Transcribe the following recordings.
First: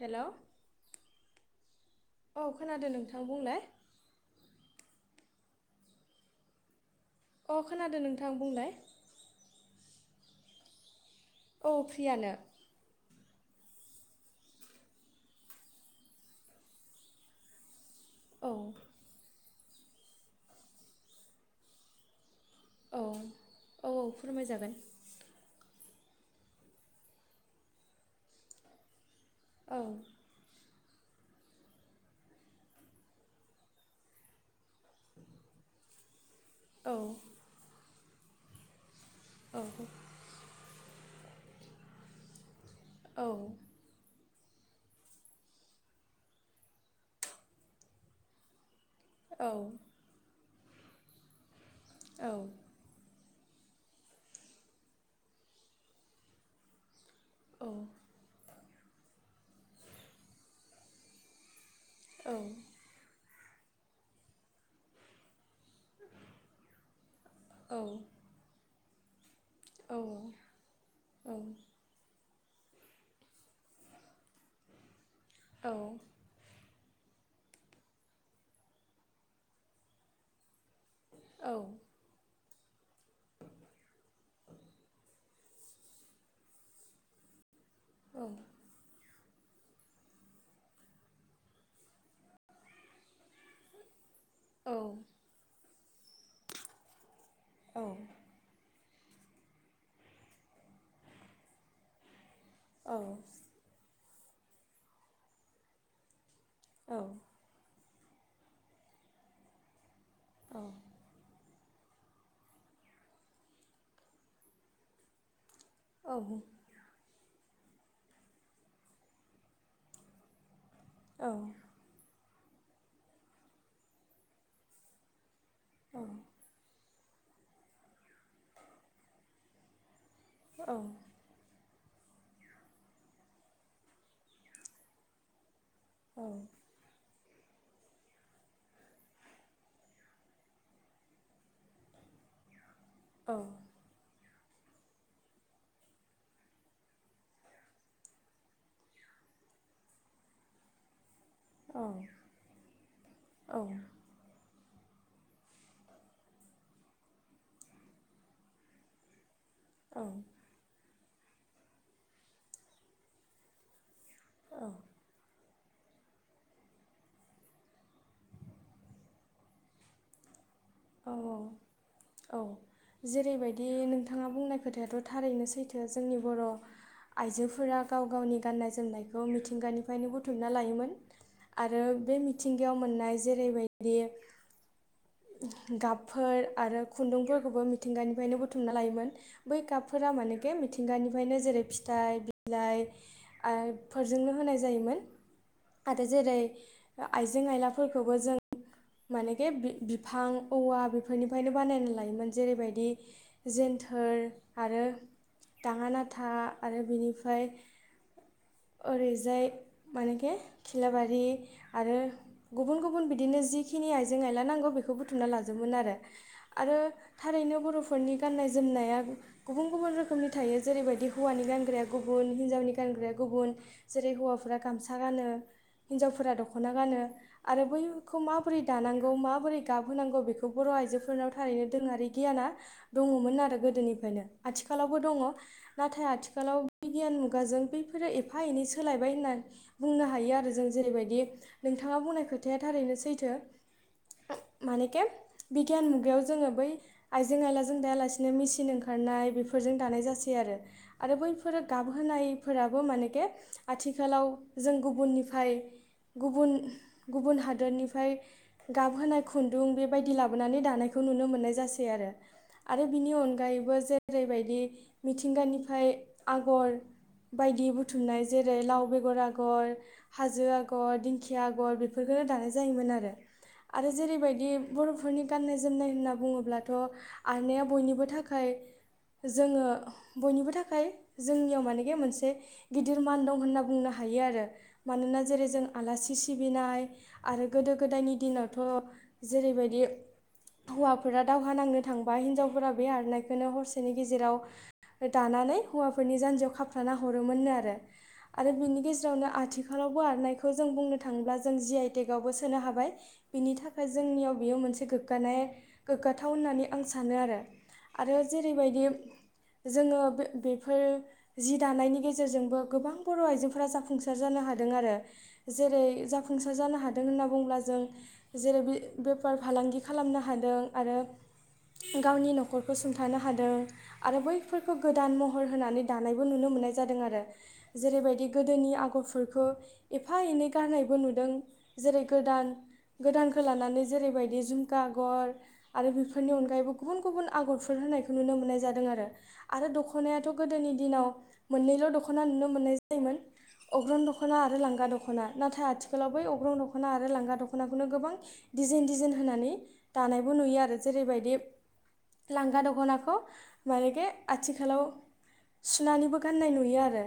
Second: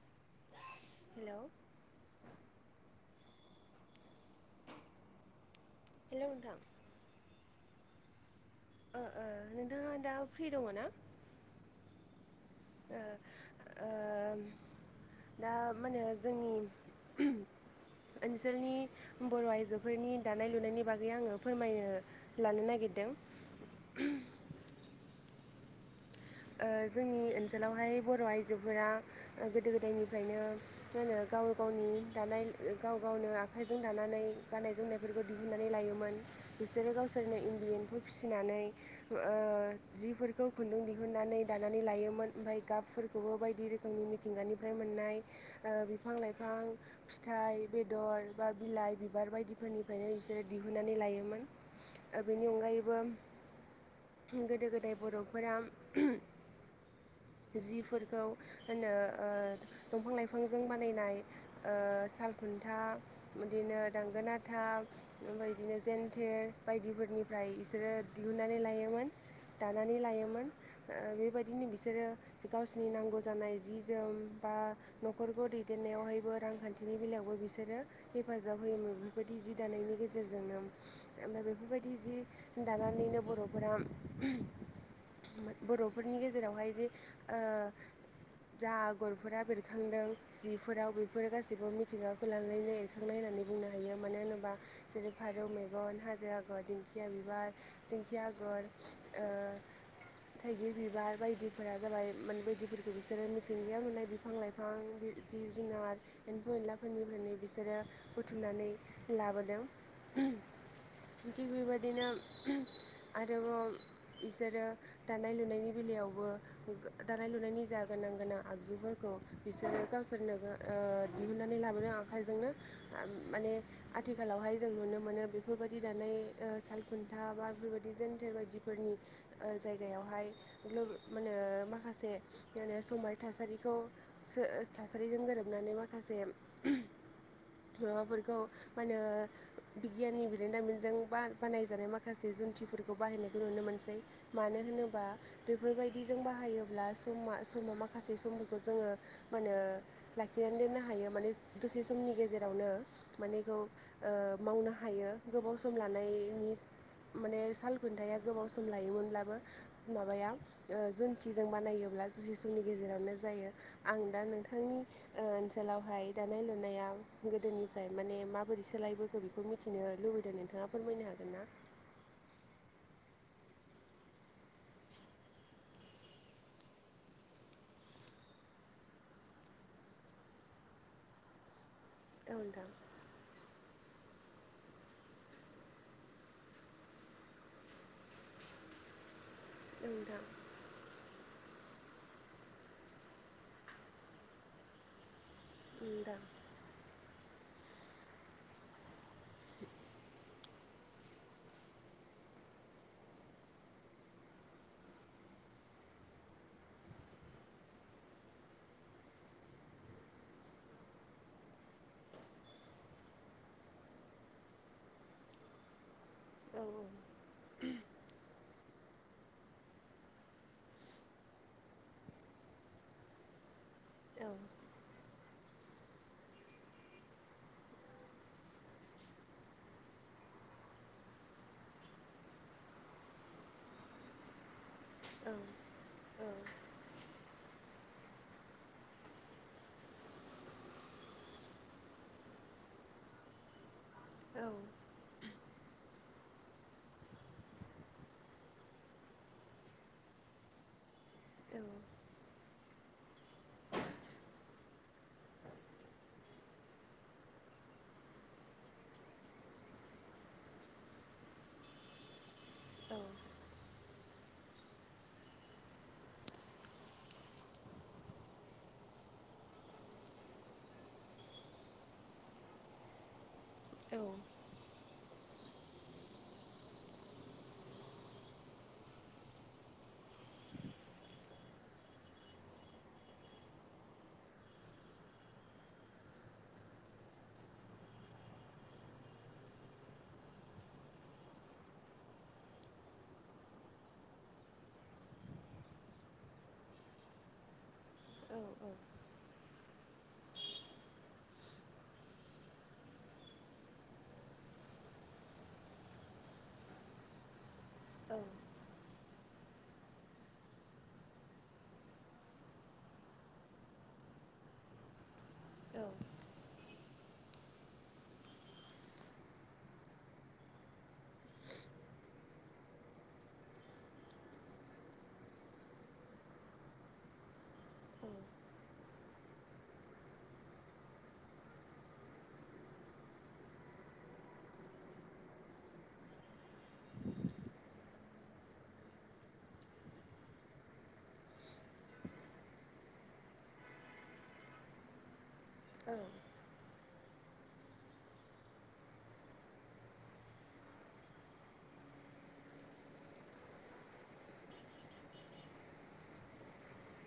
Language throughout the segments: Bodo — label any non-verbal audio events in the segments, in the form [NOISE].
हेल' औ हेलौ खोनादों नोंथां बुंलाय हेल' नोंथां अह खोनादों नोंथां बुंलाय ओ ओ नोंथाङा दा फ्रि दङ ना? औ फ्रियानो ओ - ओम- दा मानो जोंनि औ ओनसोलनि बर' आइजोफोरनि दानाय लुनायनि बागै आङो फोरमायनो लानो औ नागिरदों औ फोरमायजागोन ओ जोंनि ओनसोलावहाय बर' आइजोफोरा ओ गोदो औ गोदायनिफ्रायनो फ्रायनो गाव गावनि दानाय गाव गावनो आखाइजों दानानै गाननाय जोमनायफोरखौ दिहुननानै लायोमोन बिसोरो औ गावसोरनो इन्दि एम्फौ फिसिनानै ओ औ जिफोरखौ खुन्दुं दिहुनन्नानै दानानै लायोमोन ओमफ्राय औ गाबफोरखौबो बायदि रोखोमनिनो मिथिंगानिफ्राय मोननाय ओ बिफां लाइफां फिथाइ बेदर बा बिलाइ बिबार औ बायदिफोरनिफ्रायनो बिसोरो दिहुननानै लायोमोन ओ औ बेनि अनगायैबो गोदो गोदाय बर'फोरा औ जिफोरखौ होनो ओ दंफां लाइफांजों बानायनाय ओ औ औ सालखुन्था बिदिनो दांगोनाथां ओमफ्राय बिदिनो जेन्थे बायदिफोरनि ओमफ्राय बिसोरो दिहुननानै लायोमोन दानानै लायोमोन ओ बेबायदिनो बिसोरो गावसिनि नांगौ जानाय जि जोम बा न'खरखौ दैदेननायावहायबो रांखान्थि बिदिनि बेलायावबो बिसोरो हेफाजाब होयोमोन बेबायदि जि दानायनि गेजेरजोंनो ओमफ्राय बेफोरबायदि जि दानानैनो बर'फोरा मोन बर'फोरनि गेजेरावहाय जे ओ जा गरफोरा बेरखांदों जिफोराव बेफोर गासैबो मिथिंगाखौ लानानैनो एरखांनाय होननानै बुंनो हायो मानो होनोबा जेरै फारौ मेगन हाजो आगर दिंखिया बिबार दिंखिया आगर ओ थाइगिर बिबार बायदिफोरा जाबाय मान बायदिफोरखौ बिसोरो मिथिंगायाव नुनाय बि- बिफां लाइफां दि जिब जुनारार एम्फौ एनलाफोरनिफ्रायनो बिसोरो बुथुमनानै लाबोदों औ थिग बेबायदिनो आरोबाव बिसोरो दानाय लुनायनि बेलायावबो गो दानाय लुनायनि जा गोनां गोनां आगजुफोरखौ बिसोरो गावसोरनो गो औ खाजोंनो माने आथिखालावहाय जों नुनो मोनो बेफोरबायदि दानाय स खुन्था बा बेफोरबायदि जेनथेर बायदिफोरनि जायगायावहाय मा होनो माखासे माहोनो समारि थासारिखौ थासारिजों गोरोबनानै माखासे माखासे माबाफोरखौ मा होनो बिगियाननि बिदेनदामिनजों बा बानायजानाय माखासे जुन्थिफोरखौ बे खौ बाहायनायखौ नुनो मोनसै मानो होनोबा बेफोरबायदि जों बाहायोब्ला समा समाव माखासे समफोरखौ जोङो मा होनो लाखिनानै दोननो हायो माने दसे समनि गेजेरावनो मानेखौ मावनो थायो गोबाव सम लानायनि माने सालखुनथाया गोबाव सम लायो मोनब्ला माबाया जुन्थिजों बानायोब्ला जुसि समनि गेजेरावनो जायो। आं दा औ नोंथांनि ओ आथाखालावहाय दानाय लुनाया गोदोनिफ्राय माने माबोरै सोलायबोगो बेखौ मिथिनो लुबैदों नोंथाङा? फोरमायनो औ हागोन ना औ औ। जेरैबायदि नोंथाङा बुंनाय खोथायाथ' थारैनो सैथो जोंनि बर' आइजोफोरा गाव गावनि गाननाय जोमनायखौ मिथिंगानिफ्रायनो बुथुमना लायोमोन। आरो बे औ नोंथां मिथिंगायाव मोननाय जेरैबायदि गाबफोर आरो खुन्दुंफोरखौबो मिथिंगानिफ्रायनो बुथुमना लायोमोन। बै औ गाबफोरा नोंथां मानि बे मिथिंगानि ओमफ्रायनो जेरै फिथाइ बिलाइ फोरजोंनो होनाय जायोमोन। आरो जेरै आइजें आयलाफोरखौबो जों माने बे बिफां औवा बेफोरनिफ्रायनो बानायना लायोमोन जेरैबायदि जेन्थोर आरो दाङोनाथा आरो बेनिफ्राय ओरैजाय मानेखे खिलाबारि आरो गुबुन गुबुन बिदिनो जिखिनि आयजें आयला नांगौ बेखौ बुथुमना लाजोबमोन आरो। नोंथां औ आरो थारैनो बर'फोरनि गान्नाय जोमनाया गुबुन गुबुन रोखोमनि थायो जेरैबायदि हौवानि गानग्राया गुबुन हिनजावनि गानग्राया गुबुन जेरै औ हौवाफोरा गामसा गानो हिनजावफोरा दख'ना गानो आरो बैखौ खौ माबोरै दानांगौ माबोरै गाबहोनांगौ बेखौ बर' आइजोफोरनाव थारैनो दोरोङारि गियाना दङ। मोन आरो गोदोनिफ्रायनो आथिखालावबो दङ नाथाय आथिखालाव बिगियान मुगाजों बे फोर एफा एनै सोलायबाय होननानै बुंनो हायो आरो जों जेरैबायदि नोंथाङा बुंनाय खोथाया थारैनो। सैथो औ मानेखे बिगियान मुगायाव जोङो बै आइजें आयलाजों दायालासिनो मेसिन ओंखारनाय बेफोरजों दानाय जासै आरो आरो बैफोर गाबहोनाय। मानेखे आथिखालाव जों गुबुननिफ्राय गुबुन गुबुन हादोरनिफ्राय गाबहोनाय खुन्दुं बेबायदि लाबोनानै दानायखौ खौ नुनो मोननाय जासै आरो आरो बिनि अनगायैबो जेरैबायदि मिथिंगानिफ्राय आगर बायदि बुथुमनाय जेरै लाव बेगर आगर हाजो आगर दिंखिया आगर बेफोरखौनो जोन आरो जेरैबायदि बर'फोरनि गाननाय जोमनाय होनना बुङोब्लाथ' आनाया बयनिबो थाखाय जोङो बयनिबो थाखाय जोंनियाव माने मोनस से गिदिर मान दं होनना बुंनो हायो आरो मानोना जेरै जों आलासि सिबिनाय। आरो गोदो गोदायनि दिनावथ' जेरैबायदि हौवाफोरा दावहा नांनो थांबा हिनजावफोरा बे आरनायखौनो हरसेनि गेजेराव दानानै हौवाफोरनि जान्जियाव खाफ्र्लाना हरोमोननो आरो आरो बिनि गेजेरावनो आथिखा आरोबाव आरनायखौ जों बुंनो थाङोब्ला जों जि आइ टेकवबो सोनो हाबाय बिनि थाखाय जोंनियाव बेयो मोन। मोनसे गोग्गानाय गोग्गाथाव होननानै आं सानो आरो। आरो जेरैबायदि जोङो बेफोर जि दानायनि गेजेरजोंबो गोबां बर' आइजोफोरा जाफुंसार जानो हादों आरो। जेरै जाफुंसार जानो हादों हादों होनना बुंङोब्ला जों जेरै बे बेफार फालांगि खालामनो हादों आरो गावनि नखरखौ सुंथानो हादों आरो बैफोरखौ गोदान महर होनानै दानाय नुनो मोननाय जादोंआरो जेरैबायदि गोदोनि आगरफोरखौ एफा एनै गारनायबो नुदों दों जेरै गोदान गोदानखौ लानानै जेरैबायदि जिंखा आगर आरो बेफोरनि अनगायैबो गुबुन गुबुन आगरफोर होननायखौ नुनो मोननाय जादोंआरो आरो दखनायाथ गोदोनि दिनाव मोननैल दखना नुनो मोननाय जायोमोन अग्रन दखना आरो लांगा दखना नाथाय आथिखालाव बै अग्रं दखना [UNINTELLIGIBLE] लांगा दखनाखौनो गोबां डिजाइन डिजाइन होनानै दानायबो नुयोआरो जेरैबायदि लांगा दखनाखौ मानेगे आथिखालाव सुनानैबो गाननाय नुयोआरो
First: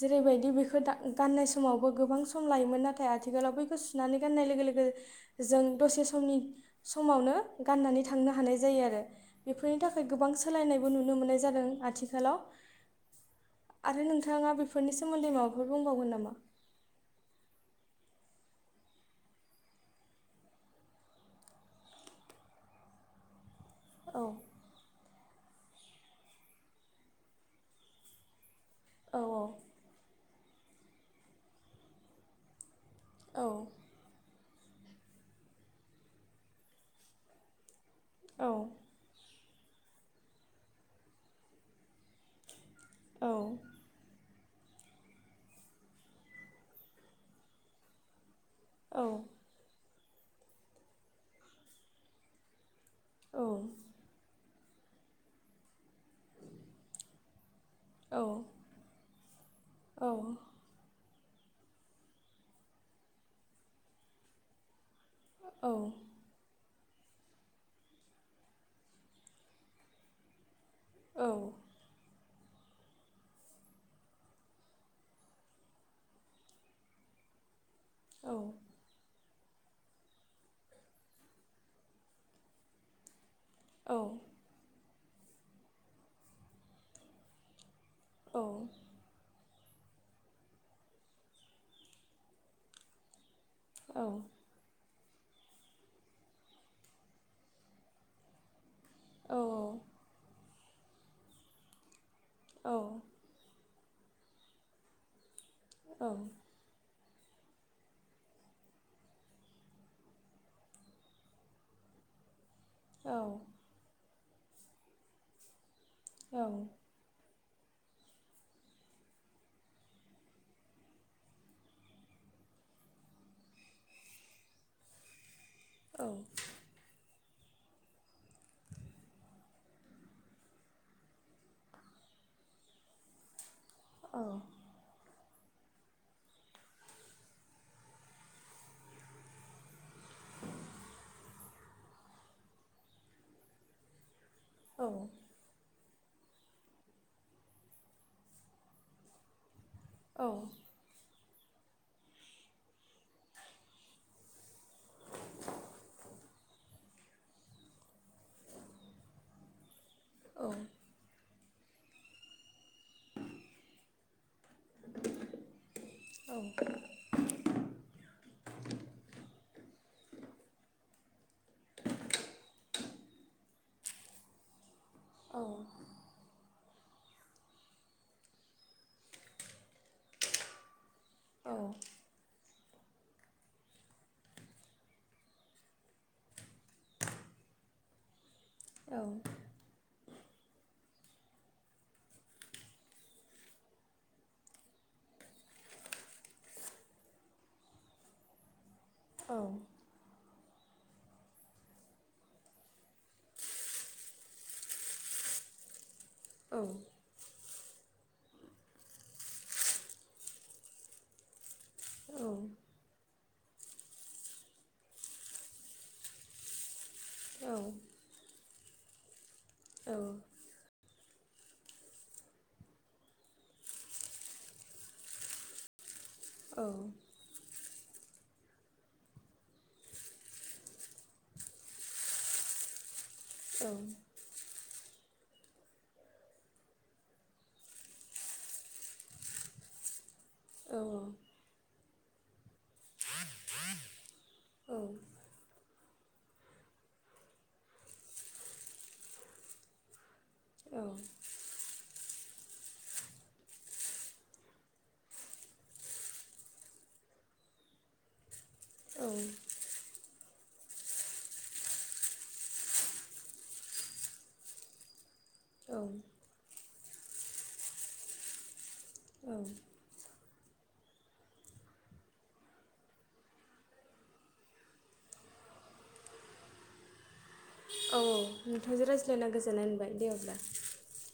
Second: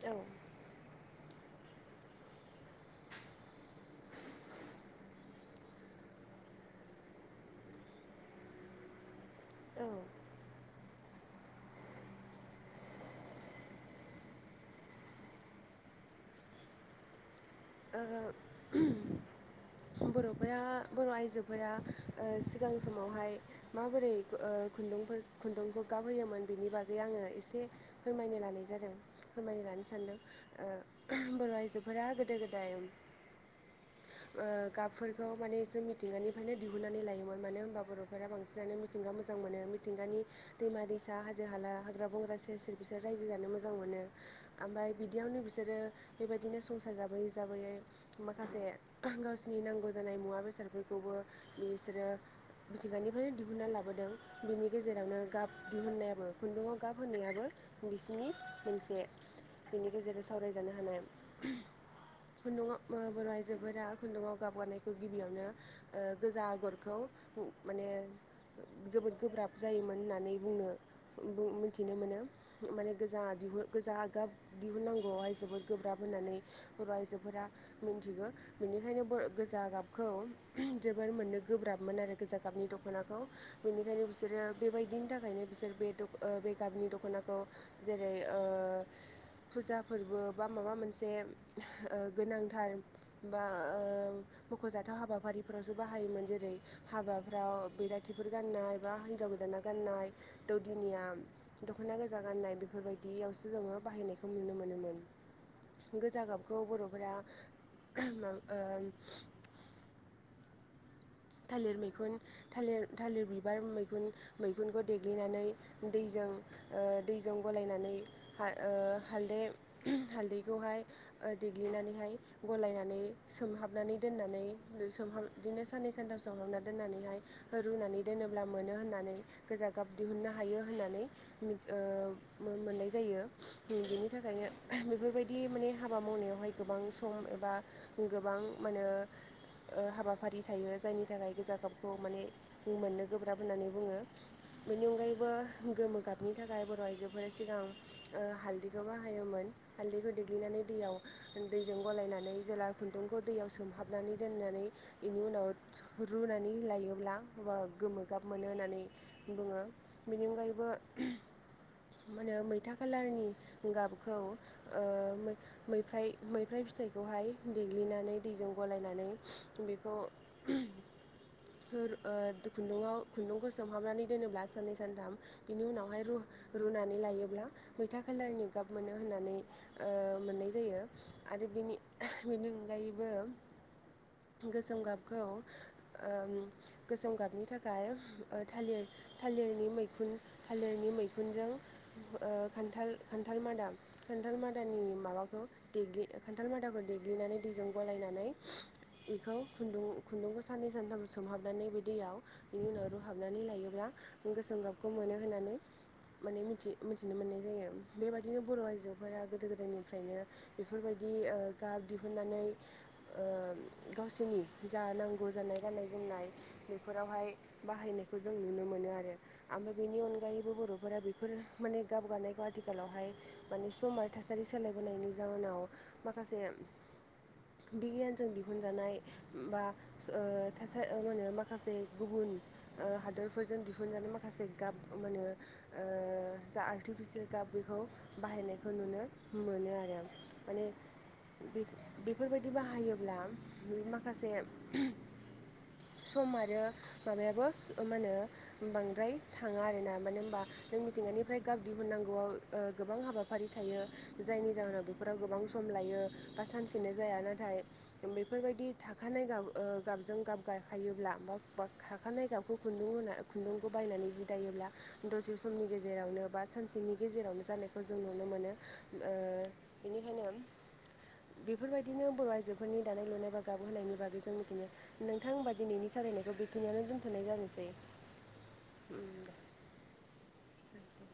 जेरैबायदि बेखौ दा गाननाय समावबो गोबां सम लायोमोन नाथाय आथिखालाव बैखौ सुनानै गाननाय लोगो लोगो जों दसे लंबे समनि समावनो गाननानै थांनो हानाय जायो आरो बेफोरनि थाखाय गोबां सोलायनायबो नुनो मोननाय जादों आथिखालाव आरो नोंथाङा बेफोरनि सोमोन्दै माबाफोर बुंबावगोन नामा? [INAUDIBLE] बरफोरा बर आइजोफोरा ओ सिगां समावहाय माबोरै औ ओ खुन्दुंफोर खुन्दुंखौ गाब होयोमोन बेनि बागै आङो एसे फोरमायनो लानाय जादों औ फोरमाय लानो सानदों बर' आइजोफोरा गोदो गोदाय औ गाबफोरखौ माने एसे मिथिंगानिफ्रायनो दिहुननानै लायोमोन मानो होनबा बर'त औ बांसिनानो मिथिंगा मोजां मोनो मिथिंगानि दैमा दैसा हाजो हाला हाग्रा बंग्रा सेर बिसोर रायजो औ जानो मोजां मोनो ओमफ्राय बिदियावनो बिसोरो बेबायदिनो संसार जाब [INAUDIBLE] जानाय मुवा औ बेसादफोरखौबो बिसोरो मिथिंगानिफ्रायनो दिहुनना लाबोदों बिनि गेजेरावनो गाब दिहुननायाबो खुन्दुङाव गाब होनायाबो औ बिसिनि मोनसे बिनि औ गेजेरजों सावरायजानो हानाय [INAUDIBLE] औ खौ माने जोबोद गोब्राब जायोमोन होननानै बुंनो [INAUDIBLE] माने गोजा दिहुन गोजागाब दिहुननांगौवाहाय जोबोद गोब्राब होननानै बर आइजोफोरा मिन्थिगौ औ बेनिखायनो बर गोजा गाबखौ जोबोर मोननो गोब्राबमोन आरो गोजा गाबनि औ दखनाखौ [INAUDIBLE] जेरै ओ फुजा फोरबो बा माबा मोनसे ओ गोनांथार बा ओ मखजाथाव [UNINTELLIGIBLE] हाबाफारिफोरावसो बाहायोमोन जेरै हाबाफ्राव बैराथिफोर गाननाय बा हिजाव गोदाना गाननाय दौदिनिया दखना गो जा गाननाय बेफोरबायदियावसो जोङो बाहायनायखौ नुनो मोनोमोन गोजा गाबखौ बरफोरा मा ओ [INAUDIBLE] दैजों ओ दैजों गलायनानै हा ओ हालदै हालदैखौहाय देग्लिनानैहाय गलायनानै सोमहाबनानै दोननानै सोमहाबना बिदिनो साननैसो सानथाम सोमहाबना दोन्नानैहाय रुनानै दोनोब्ला मोनो होननानै गोजा गाब दिहुननो हायो होननानै ओ मोननाय जायो बेनि थाखायनो बेफोरबायदि बिदि माने हाबा मावनायावहाय गोबां सम एबा गोबां माहोनो ओ हाबाफारि थायो जायनि थाखाय गोजा गाबखौ माने मोननो गोब्राब होननानै बुङो बेनि अनगायैबो गोमो गाबनि थाखाय बर' आइजोफोरा सिगां हालदैखौ बाहायोमोन हालदैखौ देग्लिनानै दैयाव दैजों गलायनानै जेला खुन्दुंखौ दैयाव सोमहाबनानै दोननानै बेनि उनाव रुनानै लायोब्ला गोमो गाब मोनो होननानै बुङो बेनि अनगायैबो मा होनो मैथा खालारनि गाबखौ मैफ्राय मैफ्राय फिथाइखौहाय देग्लिनानै दैजों गलायनानै बेखौ फोर ओ खुन्दुंआव खुन्दुंखौ सोमहाबनानै दोनोब्ला सानै सानथाम बिनि उनावहाय रु रुनानै लायोब्ला मैथा खाालारनि गाब मोनो होननानै ओ मोननाय जायो। आरो बिनि बिनि अनगायैबो गोसोम गाब खौ गोसोम ओम गाबनि थाखाय ओ थालिर थालिरनि मैखुन थालिरनि मैखुन बिखुनजों ओ खान्थाल खान्थाल मादा खान्थाल मादानि माबाखौ देग्लि खान्थाल माथाखौ देग्लिनानै दैजों गलायनानै बेखौ खुन्दुं खुन्दुंखो साननै सानथाम सोमहाबनानै बि दैयाव बिनि उनाव रुहाबनानै लायोब्ला गोसोम गाबखौ मोनो होनानै माने मिथि मिथिनो मोननाय जायो। बेबायदिनो बर' आइजोफोरा गोदो गोदायनिफ्रायनो बेफोरबायदि ओ गाब दिहुनन्नानै ओ गावसोरनि जा नांगौ जानाय गाननाय जोमनाय बेफोरावहाय बाहायनायखौ जों नुनो मोनो आरो। आमो औ बेनि अनगायैबो बर'फोरा बे बेफोर माने गाबगानायखौ आथिखालावहाय माने सम आरो थासारि सोलायबोनायनि जावनाव माखासे औ बिगियानजों दिहुनजानाय बा ओ थासा माहोनो माखासे गुबुन ओ हादोर फोरजों दिहुननानै माखासे गाब मोनो ओ जा आर्टिफिसियेल गाब बेखौ बाहायनायखौ नुनो मो मोनो आरो माने बेबेफोरबायदि बाहायोब्ला माखासे औ। सम आरो माबायाबो मा होनो बांद्राय थाङा आरोना माने बा नों मिथिंगानिफ्राय गाब दिहुननांगौ गोबां ओ हाबाफारि थायो जायनि जाहोनाव बेफोराव गोबां सम लायो बा सानसेनो जाय जाया नाथाय बेफोरबायदि थाखानाय गाब ओ गाबजों गाब गायाखायोब्ला बा खाखानाय गाबखौ खुन्दुं होन खुन्दुंखौ बायनानै जि दायोब्ला दसे समनि गेजेरावनो बा सानसेनि गेजेरावनो जानायखौ जों नुनो मोनो। औ। ओंखायनो बेफोरबायदिनो बर' आइजोफोरनि दानाय लुनाय बा गाब होनायनि बागै जों मिथियो नोंथां होनबा दिनैनि सालायनायखौ बेखियानो दोन्थ'नाय जानोसै। नोंथांजों उम रायज्लायना गोजोननाय मोनबाय दे अब्ला दे